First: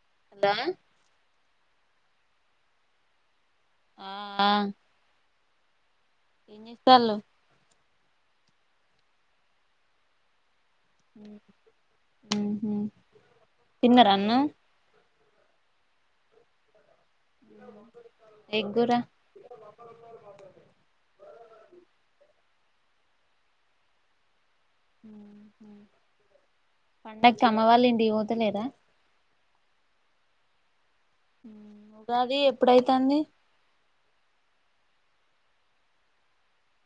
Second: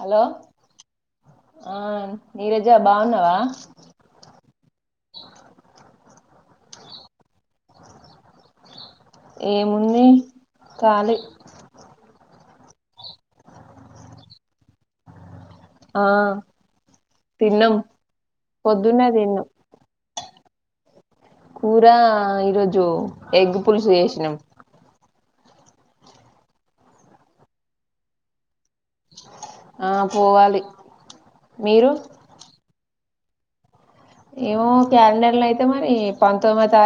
Hello ఆహ్ నీరజ బాగున్నావా. ఆహ్ ఆ ఏన్జెస్సల్లు ఏముంది. కాలీ ఉహ్ హు తిన్నార అన్నం ఆహ్ తిన్నం ఏం కూర పొద్దున్నే తిన్నం కూర ఈరోజు ఎగ్ పులుసు చేసినాం. ఉహ్ హు పండకి అమ్మ వాళ్ళ ఇంటికి పోతలేద ఆహ్ పోవాలి. మీరు ఉహ్ ఉగాది ఎప్పుడైతంది. ఏమో క్యాలెండర్ లో అయితే మరి పంతొమ్మిదో తారీఖు ఉన్నది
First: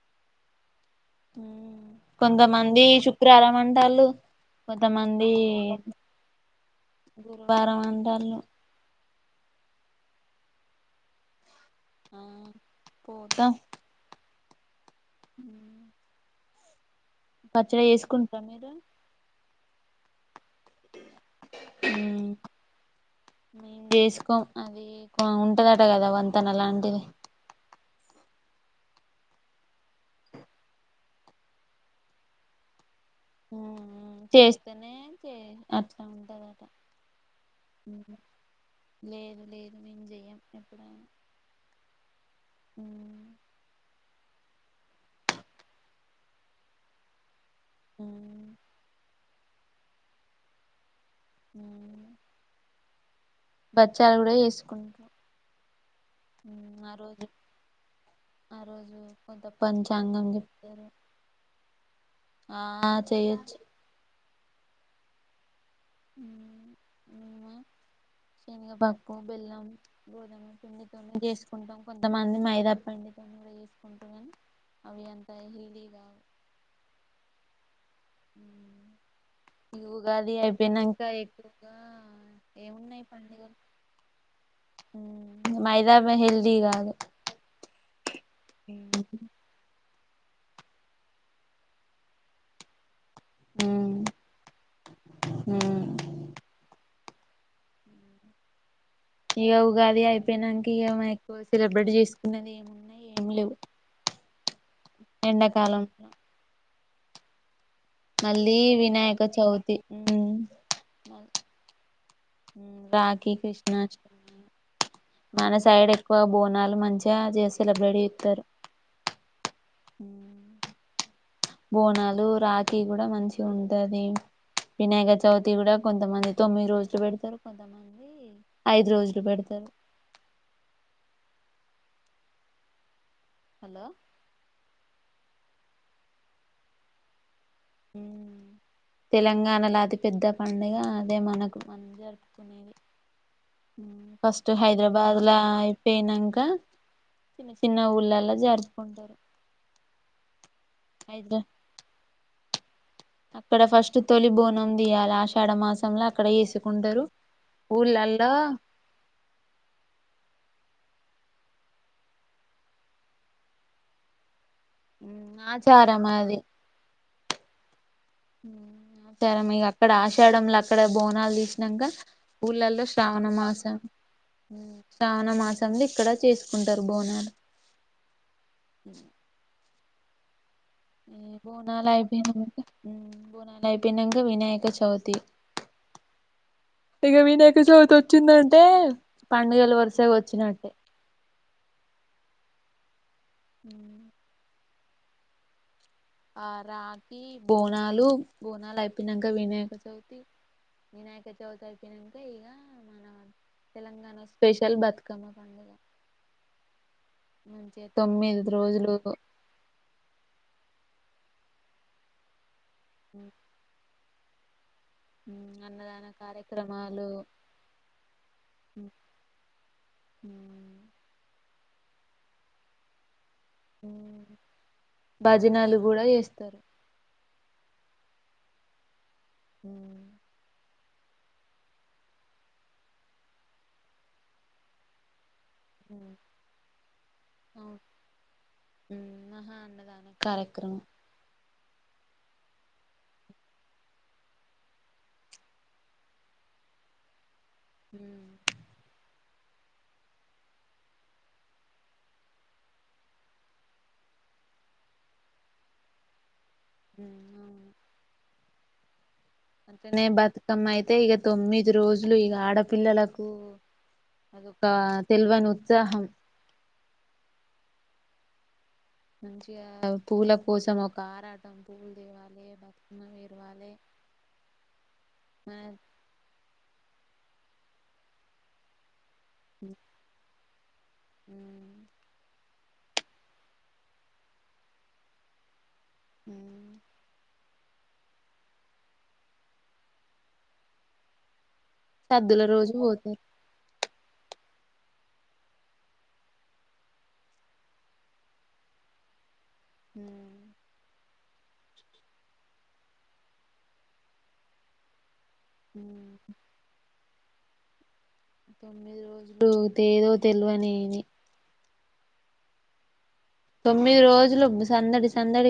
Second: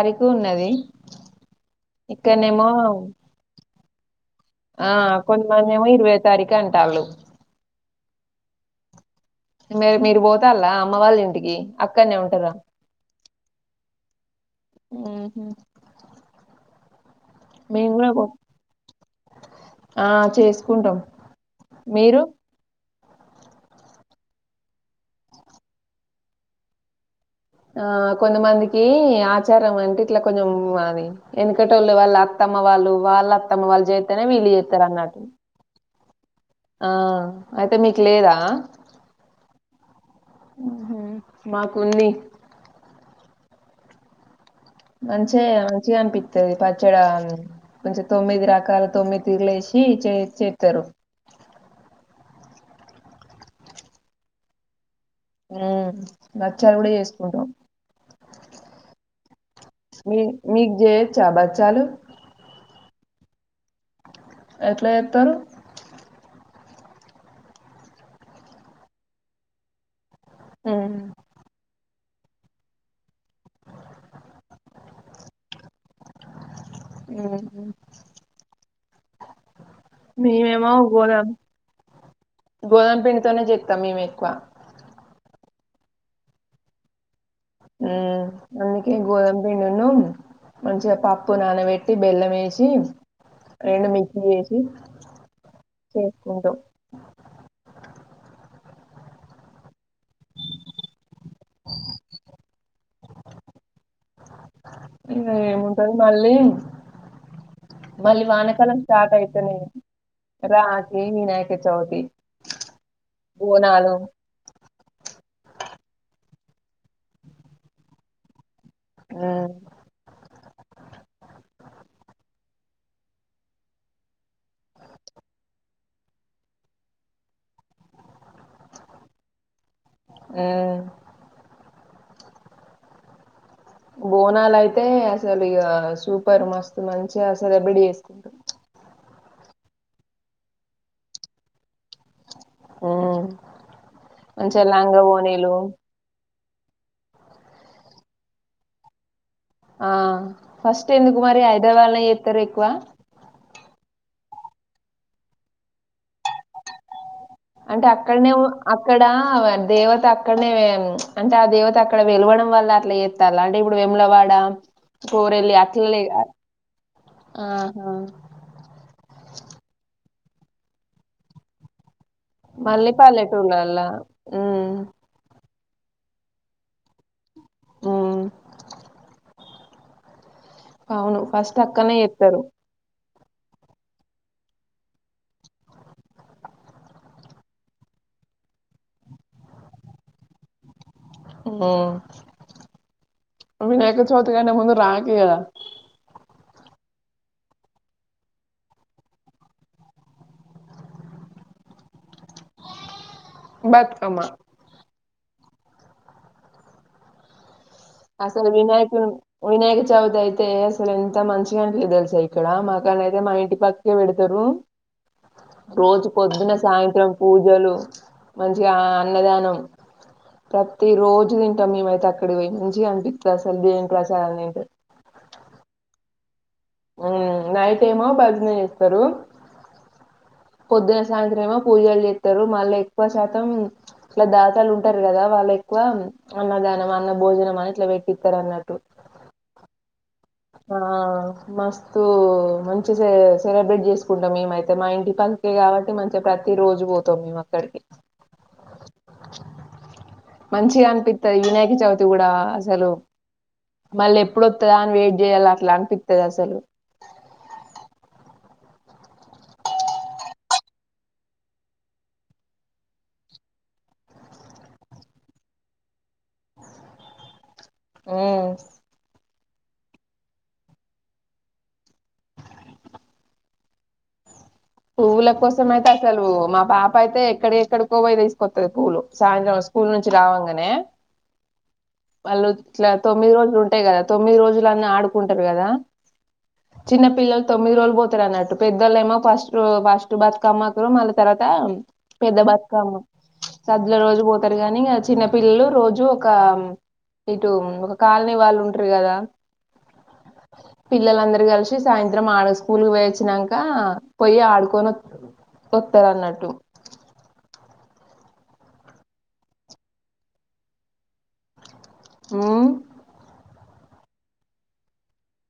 ఇక్కడనేమో కొంతమంది శుక్రవారం అంట తాలూ ఆ కొంతమంది ఏమో ఇరవై తారీఖు అంటళ్ళు తాళ్లు మీ మీరు పోతలా అమ్మ వాళ్ళ ఇంటికి ఆ పోతా ఊహు పచ్చడి మేము కూడా పో చేసుకుంటార మీరు ఆ చేస్ చేసుకుంటాం మీరు మేం చేసుకోం అది బాగుంటది కదా వంతెన లాంటిది ఆ కొంతమందికి ఆచారం అంటే ఇట్లా కొంచెం అది వెనకటోళ్ళ వాళ్ళు అత్తమ్మ వాళ్ళు వాళ్ళ అత్తమ్మ వాళ్ళు చేస్తేనే వీళ్ళు చేస్తారు అన్నట్టు అవును ఆ అయితే మీకు లేదా లేదు లేదు మేము చెయ్యం ఊహు ఎప్పుడైనా మాకుంది మంచిగా మంచిగా అనిపిస్తది పచ్చడి కొంచెం తొమ్మిది రకాల తొమ్మిది తిరుగులేసీ చే చేతారు బచ్చాలు కూడా చేసుకుంటాం ఉ బచ్చాలు కూడా ఆ రోజు చేసుకుంటాం ఆ రోజు కొంత మీ పంచాంగం మీకు చేయొచ్చా బచ్చాలు చేయొచ్చు ఎట్లా చేస్తారు శనగపాకం బెల్లం గోదమ ఉమ్ పిండితోనే చేసుకుంటాం కొంతమంది మైదా పండితో కూడా చేసుకుంటారు అవి ఎంత హెల్తీ నో ఏమో ఊ ఈ ఉగాది మేమేమో అయిపోయినంక గోధామ్ ఎక్కువగా గోధామ ఏమున్నాయి పిండితోనే పండుగలు చెస్తాం మేము ఎక్కువ మైదా హెల్ది కాదు ఊ అందుకే గోదమ్ పిండి ను మంచిగా పప్పు నానబెట్టి బెల్లం వేసి ఉ రెండు మిక్సీ చేసి చేసుకుంటాం ఇక ఉగాది అయిపోయినంక ఏమై సెలబ్రేట్ చేసుకున్నది ఏమ్ ఏమ్ లేవు ఏముంటది మళ్ళీ ఎండాకాలంలో మళ్ళీ వానకాలం స్టార్ట్ వినాయక అయితున్నాయి చవితి రాజ వినాయక చవితి రాఖీ బోనాలు కృష్ణాస్టమి మనస్సు సైడ్ ఎక్కువ బోనాలు మంచిగా చే సెలబ్రేట్ ఇస్తారు హ్మ్ బోనాలు రాఖీ కూడా మంచి ఉంటది, వినాయక చవితి కూడా కొంతమంది తొమ్మిది రోజులు పెడతారు, కొంతమంది ఐదు రోజులు పెడతారు. మ్ హలో బోనాలయితే తె అసలు ఇగ సూపర్ మస్త్ మంచి సెలబ్రేట్ చేసుకుంటాం తెలంగాణలో అది పెద్ద పండుగ అదే మనకు హ్మ్ ఫస్ట్ మంచిగా లంగా హైదరాబాద్ లా ఓణీలు అయిపోయినాక చిన్న చిన్న ఊర్లలా జరుపుకుంటారు ఆ ఫస్ట్ ఎందుకు అయితే మారి హైదరాబాద్ లో ఎత్ త ఎకువ అక్కడ ఫస్ట్ తొలి బోనం దియాల, ఆషాఢమాసంలో అక్కడ వేసుకుంటారు అంటే అక్కడనే ఊళ్ళలో అక్కడ దేవత అక్కడనే అంటే ఆ దేవత అక్కడ వెలవడం వల్ల అట్లా ఎస్తాల అంటే ఇప్పుడు వెములవాడా కోరలి అట్లలే ఆచారం అది ఆహా [unintelligible] అక్కడ ఆషాడంలో అక్కడ బోనాలు తీసినాక పూలల్లో మళ్ళీ శ్రావణ మాసం పల్లెటూర్లల్ల ఉమ్ శ్రావణ మాసం తాంది ఇక్కడ చేసుకుంటారు బోనాలు ఉమ్ అవును ఫస్ట్ అక్కనే భోనాలఅయిపోయేనా చేత్తరు వరకు భోనాలు అయిపోయినాంక వినాయక చవితి, ఇక వినాయక చవితి వచ్చిందంటే పండుగల వరుసగా వచ్చినట్టే మ్ వినాయక చతుగానే ముందు నాక్కే కదా ఆ రాగి బోనాలు, బోనాలు అయిపోయినాక వినాయక చవితి, వినాయక చవితి అయిపోయినాక ఇక మన తెలంగాణ బతుకమ్మ స్పెషల్ బ క్కమ పండుగా అసలు వినాయక వినాయక చవితి అయితే అసలు ఎంత మంచిగాని తెలుసా ఇక్కడ మా అయితే మంటి పక్క ద్దరు రోజు అన్నదాన పొద్దున కార్యక్రమాలు సాయంత్రం పూజలు మంచిగా అన్నదానం ప్రతిరోజూ మేమైతే అక్కడ పోయి [inaudible] అసల్ దేవుని ప్రసాదం తిన్ తరు ఉ నైట్ ఏమో భజన చేస్తారు. హ్ పొద్దున సాయంత్రమో పూజలు చేస్తారు మళ్ళ ఎక్కువ శాతం ఇట్ల దాతలు ఉంటారు కదా వాళ్ళ ఎక్కువ అన్నదానం అన్న భోజనం అని అవును ఇట్ల పెట్టిస్తార్ అన్నట్టు మహా అన్నదాన ఆ కార్యక్రమం మస్తు మంచి సె సెలబ్రేట్ చేసుకుంటాం మేమైతే మా ఇంటి పక్కకే కాబట్టి మంచిగా ప్రతి రోజు పోతాం మేము అక్కడ హ్ మంచిగా అనిపిస్తది వినాయక చవితి గూడా అసలు మళ్ళీ ఎప్పుడోస్తదా అని వేట్ చేయాల్ అట్ల అనిపిత్తదసలు హ్ అవును అంటనే బతుకమ్మ అయితే ఇగ తొమ్మిది రోజులు ఇగ ఆడపిల్లలకు అదొక తెల్వని ఉత్సాహం ఆ మంచిగా పూల కోసం ఒక ఆరాటం పూలు తేవాలే బతుకమ్మ పెర్వాలె పువ్వుల కోసం మన అయితే అసలు మా పాప పయితే ఎక్కడ ఎక్కడికో పోయి తీసుకొత్తది పూలు సాయంత్రం స్కూల్ నుంచి రావంగానే వాళ్ళు ఇట్ల తొమ్మిది రోజులు ఉంటాయి కదా తొమ్మిది రోజులు అన్న ఆడుకుంటరు కదా చిన్న పిల్లల్ తొమ్మిది రోజులు పోతరన్నట్టు పెద్దలేమో ఫస్ట్ ఫస్టు బతుకమ్మకు మళ్ళ తర్వాత తా పెద్ద సద్దుల రోజు బతుకమ్మ పోతారు సద్దుల రోజు పోతరు గనీ ఇగ చిన్న పిల్లలు రోజు ఒక ఇటు ఒక కాలనీ వాళ్ళు ఉంటరు కదా హ్ పిల్లలందరూ కలిసి సాయంత్రం ఆడ స్కూల్కి పోయి వచ్చినంకా పోయి ఆడుకోన్ కొత్తరన్నట్టు తొమ్మిది రోజులు ఎదో తెల్వనిని మ్ తొమ్మిది రోజులు సందడి సందడిగా అయిపోతది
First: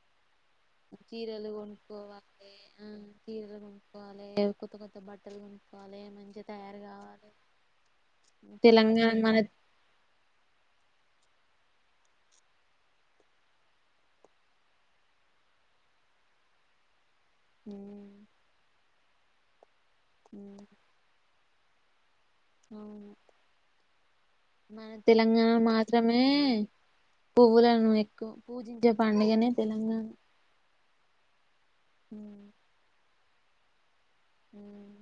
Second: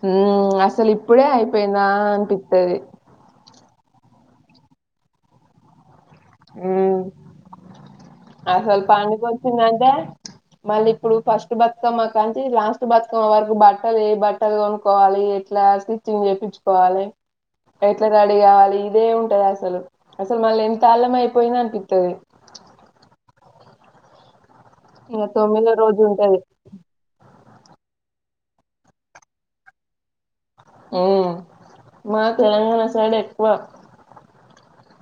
హ్మ్ అసల్ ఇప్పుడే అయిపోయిందా అనిపిత్తది. కోవాలే కొత్త కొత్త బట్టల్ కొనుక్కోవాలే మ మ్ అసల్ తెలంగాణ మన పడుగొచ్చినంక మళ్ ఇప్పుడు ఫస్ట్ బతుకమ్మ కానీ లాస్ట్ బతుకమ్మ వరకు, బట్టలు ఏ బట్టలు కొనుకోవాలి ఎట్లా స్టిచ్చింగ్ చేపించుకోవాలి ఎట్ల రెడీ కావాలి అదే ఉంటది అసలు అసలు మళ ఎంత మపోయినా అనిపితది అవును మన ఇంక తెలంగాణ తొమ్మిదో రోజు మాత్రమే ఉంటది పువ్వులను ఎక్కువ పూజించే పండుగనే తెలంగాణ మ్ మా తెలంగాణ సైడ్ వ బోనాలు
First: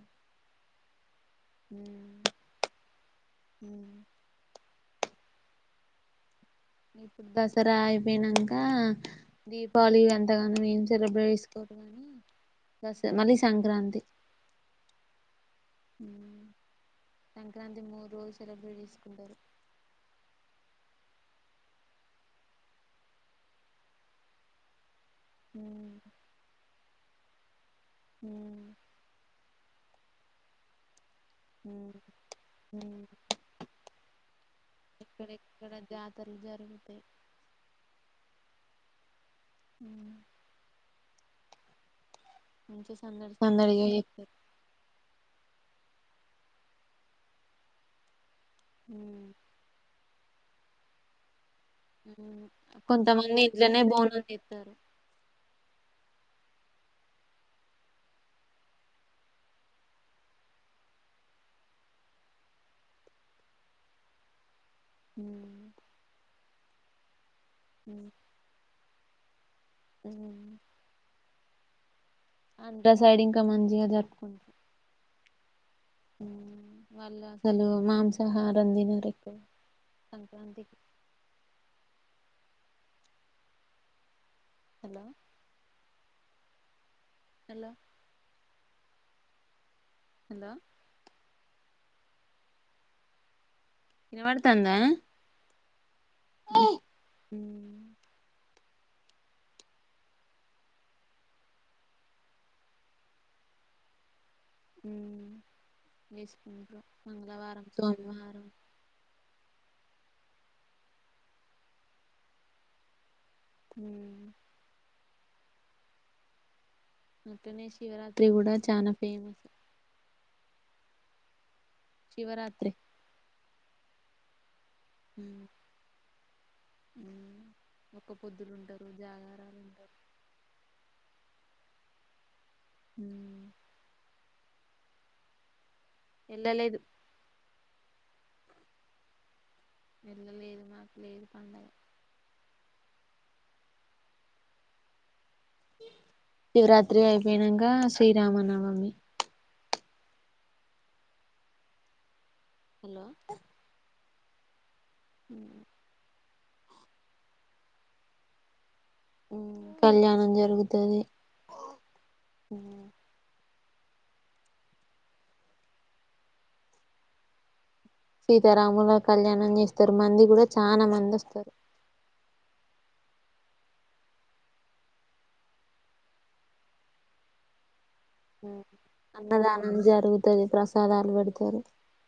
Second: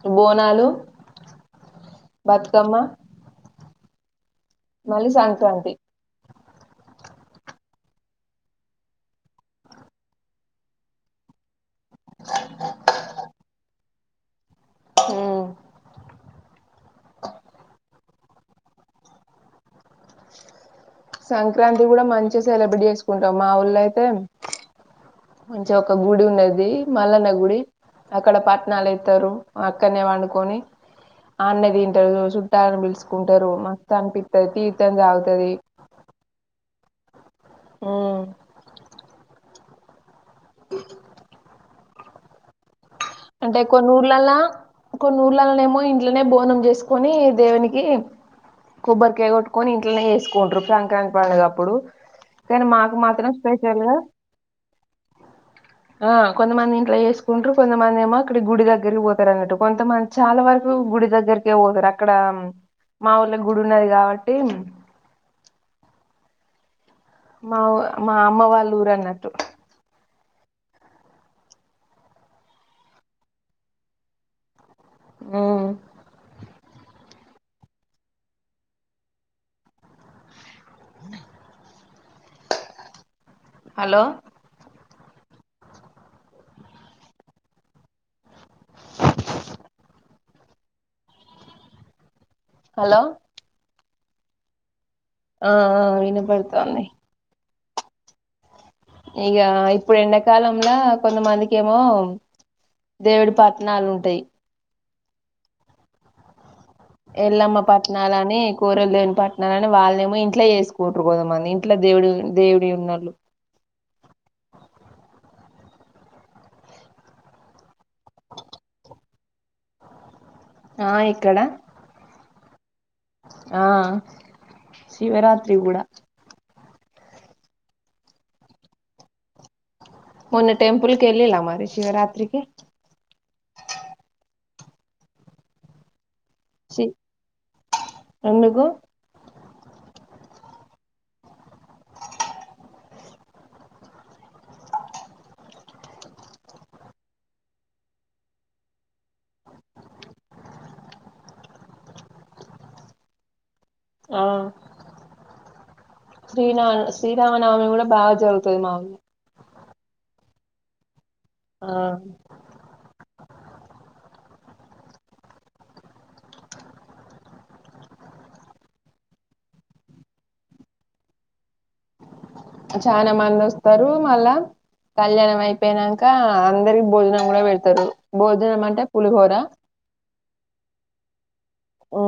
బతుకమ్మా ఉ మళ్ళీ సంక్రాంతి ఇప్పుడు దసరా అయిపోయినాక దీపావళి ఎంతగానో నేం సెలబ్రేట్ దస్ మళ్ళి సంక్రాంతి ఉ సంక్రాంతి మూడు రోజు సెలెబ్రేట్ చేసుకుంటారు సంక్రాంతి కూడా మంచిగా సెలబ్రేట్ చేసుకుంటం మా ఊళ్ళ అయితే మంచిగా ఒక బూడి ఉన్నది మల్లనా గుడి అక్కడ పట్ణాలు యితారు అక్కనే పండుకొని అనే తింటారు చుట్టాలని పిలుచుకుంటారు చానిపితాయి [inaudible] ఇత్రలు జరుగుతాయి ఉ ఉ అంచి అంటే కొన్ని చేస్తారు ఊర్లలో కొన్ని ఊర్లలోనే మో ఇంట్లోనే బోనం చేసుకుొని దేవునికి కొబ్బరికయ కొట్టుొని ఇంట్లోనే చెస్ కోట్రు ఫ్యాంకంక్ పాలే మాకు మాత్రం కొంతమంది ఇట్లనే స్పెషల్ గా బాందని చెప్తారు ఆ కొంతమంది ఇంట్లో చేసుకుంట్రరు కొంత మంది ఏమో అక్కడి గుడి దగ్గరికి పోతారు అన్నట్టు కొంతమంది చాలా వరకు గుడి దగ్గరికే పోతరు అక్కడ మా ఊళ్ళ గుడి ఉన్నది కాబట్టి హ మావ్ మా అమ్మ వాళ్ళ ఊరన్న మ్మ్ అంతా సైడ్ ఇన్కమ్ మంచిగ జరుపు ఆ వాళ్ళు అసలు మాంసాహారం తినుడు ఎక్కువ hello hello hello hello hello ఇనబడతాందా ఆ ఆ వినపడతాంది హ్మ్. ఇగ ఇప్పుడు ఎండాకాలంల కొంతమందికేమో దేవుడి పట్టనాలు ఉంటయి మ్మ్ ఎల్లమ్మ పట్నాలని సోమవారం కూరలు దేని పట్నాల వాళ్ళేమో ఇంట్లో చేసుకుంటరు కదా మన ఇంట్లో దేవుడి దేవుడి ఉన్న హమ్ అక్కనే శివరాత్రి గూడా చనా ఫేమస్ ఆ ఇక్కడ శివరాత్రి ఆ శివరాత్రి గూడా ఒ పొద్దుడు ఉంటారు జాగారాలు ఉంటారు మొన్న టెంపుల్కి ఎల్లిల మరి శివరాత్రికి హ్మ్. వెళ్ళలేదు ఎందుగు వెళ్ళలేదు నాకు లేదు పండగ శివరాత్రి అయిపోయినంక శ్రీరామనవమి హలో ఆ హమ్ శ్రీనా శ్రీరామనవమి గూడా బాగా జరుగుతుది మా ఊర్లో కళ్యాణం జరుగుతది ఆ సీతారాముల కళ్యాణం చేస్తరు మంది గూడా చాలా మంది వస్తరు చనా మంది వస్తరు మళ్ళా కళ్యాణం అయిపోనంక అందరికి భోజనం గూడా పెడతారు భోజనం అంటే పులిహోర ది ప్రసాదాలు పెడతారు ఉ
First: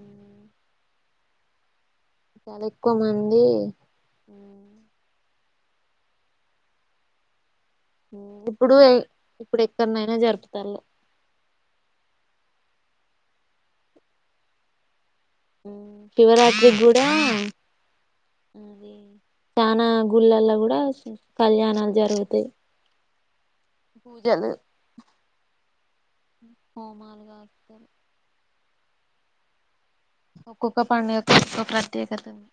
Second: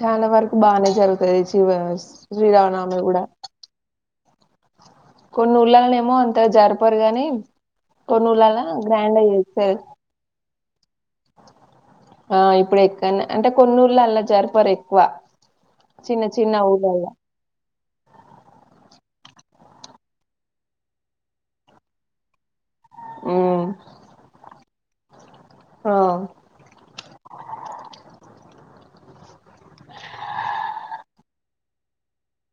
చాలా వరకు బానే జరుగు తెచ వస్ చాలా శ్రీరామ ఎక్కువ నవమి కూడా మంది కొన్ని ఊళ్లనేమో అంత జరిపరు గాని కొన్ని ఊర్లలా ఇప్పుడు గ్రాండ్ గా ఇప్పుడు చేస్తారు ఎక్కడనైనా జరుపుతళ్ళు ఇప్పుడు ఎక్కన్నా అంటే కొన్నూళ్లో అలా జరిపరు ఎక్కువ మ్ చిన్న చిన్న శివరాత్రి ఊర్లల్ల కూడా అది చనా గుళ్ళల్లో కూడా కళ్యాణాలు జరుగుతాయి ఉమ్ పూజలు ఆ హోమాలు [unintelligible] ఒకొ ఒక పన్ని ఒక ఒక క ప్రత్యేకత ఉంది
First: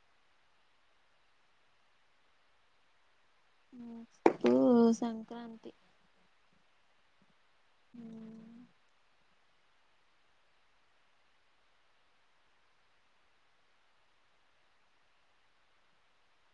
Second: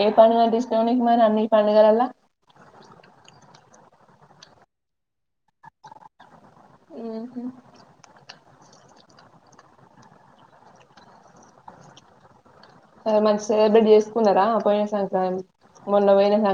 ఏ పండుగలు తీసావు ననికి మరి అన్ని పండుగలలా సంక్రాంతి ఉ ఉ మంచి సెలబ్రేట్ చేసుకున్నారా పోయిన సంక్రాంతి మొన్న పోయిన సంక్రాంతికి